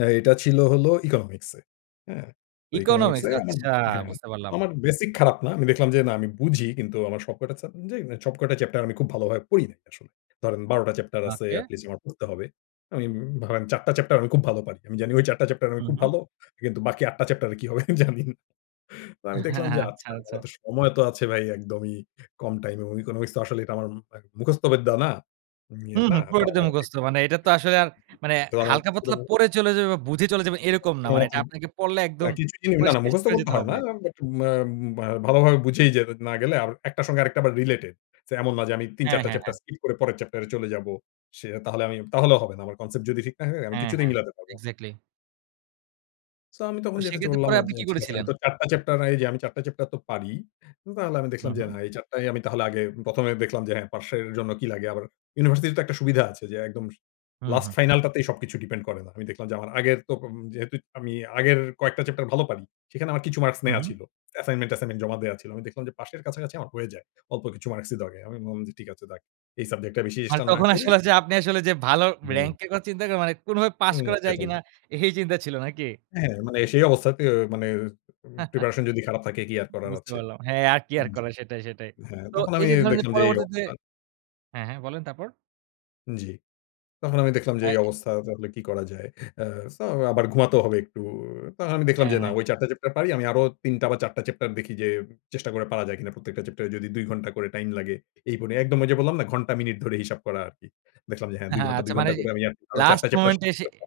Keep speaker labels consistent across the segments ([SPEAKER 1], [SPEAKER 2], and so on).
[SPEAKER 1] এ এটা ছিল হল ইকোনমিক্সে। হ্যাঁ, তো
[SPEAKER 2] economics
[SPEAKER 1] ইকোনমিক্সে আমার
[SPEAKER 2] আচ্ছা
[SPEAKER 1] হ্যাঁ,
[SPEAKER 2] বুঝতে
[SPEAKER 1] তো
[SPEAKER 2] পারলাম।
[SPEAKER 1] আমার বেসিক খারাপ না। আমি দেখলাম যে না আমি বুঝি কিন্তু আমার সব কটা সাবজে সব কয়টা চ্যাপ্টার আমি খুব ভালোভাবে পড়ি নাই আসলে। ধরেন ১২ টা চ্যাপ্টার আছে
[SPEAKER 2] ওকে।
[SPEAKER 1] এটলিস্ট আমার পড়তে হবে। আমি ধরেন ৪ টা চ্যাপ্টার, আমি খুব ভালো পারি। আমি জানি ওই ৪ টা চ্যাপ্টার আমি
[SPEAKER 2] হুম,
[SPEAKER 1] খুব
[SPEAKER 2] হুম।
[SPEAKER 1] ভালো। কিন্তু বাকি ৮ টা চ্যাপ্টার কি হবে জানি। তো আমি
[SPEAKER 2] হ্যাঁ,
[SPEAKER 1] দেখলাম যে
[SPEAKER 2] হ্যাঁ। আচ্ছা,
[SPEAKER 1] আচ্ছা
[SPEAKER 2] আচ্ছা।
[SPEAKER 1] আমার তো সময় তো আছে ভাই একদমই কম টাইম এবং ইকোনমিক্স আসলে এটা আমার উম মুখস্থ বিদ্যা না। ইয়ের
[SPEAKER 2] হুম,
[SPEAKER 1] না।
[SPEAKER 2] হুম পুরটাতে
[SPEAKER 1] [unintelligible]
[SPEAKER 2] মুখস্থ মানে এটা তো আসলে আর মানে
[SPEAKER 1] তো আমার পুরো
[SPEAKER 2] হালকা-পাতলা
[SPEAKER 1] মু
[SPEAKER 2] পড়ে চলে যাবে বা বুঝে চলে যাবে এরকম না।
[SPEAKER 1] কোন
[SPEAKER 2] মানে এটা
[SPEAKER 1] মতন
[SPEAKER 2] আপনাকে পড়লে
[SPEAKER 1] না
[SPEAKER 2] একদম
[SPEAKER 1] কিছু জিনি,
[SPEAKER 2] পুরো
[SPEAKER 1] না, না
[SPEAKER 2] শেষ
[SPEAKER 1] মুখস্থ
[SPEAKER 2] করে
[SPEAKER 1] করতে
[SPEAKER 2] যেতে
[SPEAKER 1] হয়
[SPEAKER 2] হবে।
[SPEAKER 1] না। বাট ম্যা ম বা ভালো ভাবে বুঝেই যে না গেলে আর একটার সঙ্গে আরেকটা আবার রিলেটেড। যে এমন না যে আমি ৩
[SPEAKER 2] হ্যাঁ,
[SPEAKER 1] ৪ টা
[SPEAKER 2] হ্যাঁ,
[SPEAKER 1] চ্যাপ্টার
[SPEAKER 2] হ্যাঁ।
[SPEAKER 1] স্কিপ করে পরের চ্যাপ্টার এ চলে যাবো। সে তাহলে আমি, তাহলেও হবে না। আমার concept যদি ঠিক না হয় আমি
[SPEAKER 2] হ্যাঁ,
[SPEAKER 1] কিছুতেই
[SPEAKER 2] হ্যাঁ
[SPEAKER 1] মিলাতে পারব না।
[SPEAKER 2] এক্সাক্টলি।
[SPEAKER 1] সো আমি
[SPEAKER 2] তো
[SPEAKER 1] তখন যেটা চিন্তা
[SPEAKER 2] সেক্ষেত্রে
[SPEAKER 1] করলাম
[SPEAKER 2] পরে আপনি
[SPEAKER 1] যে
[SPEAKER 2] কী
[SPEAKER 1] ঠিক আছে, আমি
[SPEAKER 2] করেছিলেন?
[SPEAKER 1] তো আর ৪ টা চ্যাপ্টার এই যে আমি ৪ টা চ্যাপ্টার তো পারি। তাহলে আমি দেখলাম
[SPEAKER 2] হুম,
[SPEAKER 1] যে
[SPEAKER 2] হুম।
[SPEAKER 1] না এই ৪ টাই আমি তাহলে আগে ১ম, এ দেখলাম যে হ্যাঁ, পাসের জন্য কি লাগে আবার ইউনিভার্সিটি তে তো একটা সুবিধা আছে, যে একদম
[SPEAKER 2] হুম,
[SPEAKER 1] লাস্ট
[SPEAKER 2] হুম।
[SPEAKER 1] ফাইনালটাতেই সবকিছু ডিপেন্ড করে না। আমি দেখলাম যে আমার আগের তপ যেহেতু আমি আগের কয়েকটা চ্যাপ্টার ভালো পারি। সেখানে আমার কিছু মার্কস
[SPEAKER 2] হুম,
[SPEAKER 1] নেয়া
[SPEAKER 2] হুম।
[SPEAKER 1] ছিল। অ্যাসাইনমেন্ট-টাইমেন্ট জমা দেওয়া ছিল। আমি দেখলাম যে পাশের কাছাকাছি আমার হয়ে যায়। অল্প কিছু মার্কসই লাগে। আমি বললাম যে ঠিক আছে, যাক এই সাবজেক্টটা বেশি
[SPEAKER 2] মানে
[SPEAKER 1] চেষ্টা না
[SPEAKER 2] তখন
[SPEAKER 1] করি।
[SPEAKER 2] আসলে যে আপনি আসলে যে ভালো
[SPEAKER 1] হুম।
[SPEAKER 2] র‍্যাংক এর কথা চিন্তা করেন, মানে কোনভাবে পাস
[SPEAKER 1] উম
[SPEAKER 2] করা যায়
[SPEAKER 1] সেটাই।
[SPEAKER 2] কিনা এই চিন্তা ছিল নাকি?
[SPEAKER 1] হ্যাঁ, মানে এ সেই অবস্থাতে মানে উম প্রিপারেশন যদি খারাপ থাকে কি আর করার
[SPEAKER 2] বুঝতে
[SPEAKER 1] আছে।
[SPEAKER 2] পারলাম। হ্যাঁ আর কি আর
[SPEAKER 1] হুম।
[SPEAKER 2] করা সেটাই, সেটাই।
[SPEAKER 1] হ্যাঁ,
[SPEAKER 2] তো
[SPEAKER 1] তখন
[SPEAKER 2] এই
[SPEAKER 1] আমি
[SPEAKER 2] যে ধরেন যে
[SPEAKER 1] দেখলাম যে এই
[SPEAKER 2] পরবর্তীতে
[SPEAKER 1] অবস্থা।
[SPEAKER 2] হ্যাঁ, হ্যাঁ বলেন তারপর?
[SPEAKER 1] জ্বি। তখন আমি দেখলাম যে এই
[SPEAKER 2] আই
[SPEAKER 1] অবস্থা তাহলে কি করা যায়? আ সো আবার ঘুমাতেও হবে একটু। তো আমি দেখলাম
[SPEAKER 2] হ্যাঁ,
[SPEAKER 1] যে না
[SPEAKER 2] হ্যাঁ।
[SPEAKER 1] ঐ ৪ টা চ্যাপ্টার পারি আমি আরো ৩ টা বা ৪ টা চ্যাপ্টার দেখি যে চেষ্টা করে পারা যায় কিনা। প্রত্যেকটা চ্যাপ্টার এ যদি ২ ঘণ্টা করে টাইম লাগে। এই বলে একদম ওই যে বললাম না ঘন্টা মিনিট ধরে হিসাব করা আরকি। দেখলাম যে হ্যাঁ,
[SPEAKER 2] হ্যাঁ,
[SPEAKER 1] ২
[SPEAKER 2] হ্যাঁ,
[SPEAKER 1] ঘন্টা
[SPEAKER 2] আচ্ছা
[SPEAKER 1] ২
[SPEAKER 2] মানে
[SPEAKER 1] ঘন্টা করে আমি আর আরো ৪ টা
[SPEAKER 2] লাস্ট
[SPEAKER 1] চ্যাপ্টার
[SPEAKER 2] মোমেন্ট
[SPEAKER 1] শেষ
[SPEAKER 2] এ
[SPEAKER 1] করতে
[SPEAKER 2] এসে
[SPEAKER 1] পারব।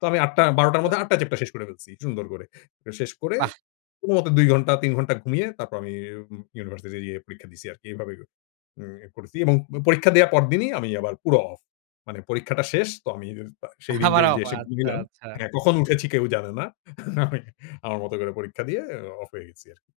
[SPEAKER 1] তো আমি ৮ টা ১২ টার
[SPEAKER 2] তো
[SPEAKER 1] মধ্যে ৮ টা চ্যাপ্ট টা শেষ করে ফেলছি সুন্দর করে। তো শেষ করে
[SPEAKER 2] বাহ!
[SPEAKER 1] কোনমতে ২ ঘন্টা ৩ ঘণ্টা ঘুমিয়ে তারপর আমি উম ইউনিভার্সিটি যেয়ে পরীক্ষা দিছি আরকি। এভাবে উম করেছি এবং উম পরীক্ষা দেওয়ার পরদিনই আমি আবার পুরো অফ মানে পরীক্ষাটা শেষ তো আমি [unintelligible] সেইদিন যে
[SPEAKER 2] আবার অফ
[SPEAKER 1] এসে ঘুম
[SPEAKER 2] আচ্ছা,
[SPEAKER 1] দিলাম
[SPEAKER 2] আচ্ছা।
[SPEAKER 1] হ্যাঁ কখন উঠেছি কেউ জানে না। আমি আমার মত করে পরীক্ষা দিয়ে অ অফ হয়ে গেছি আরকি।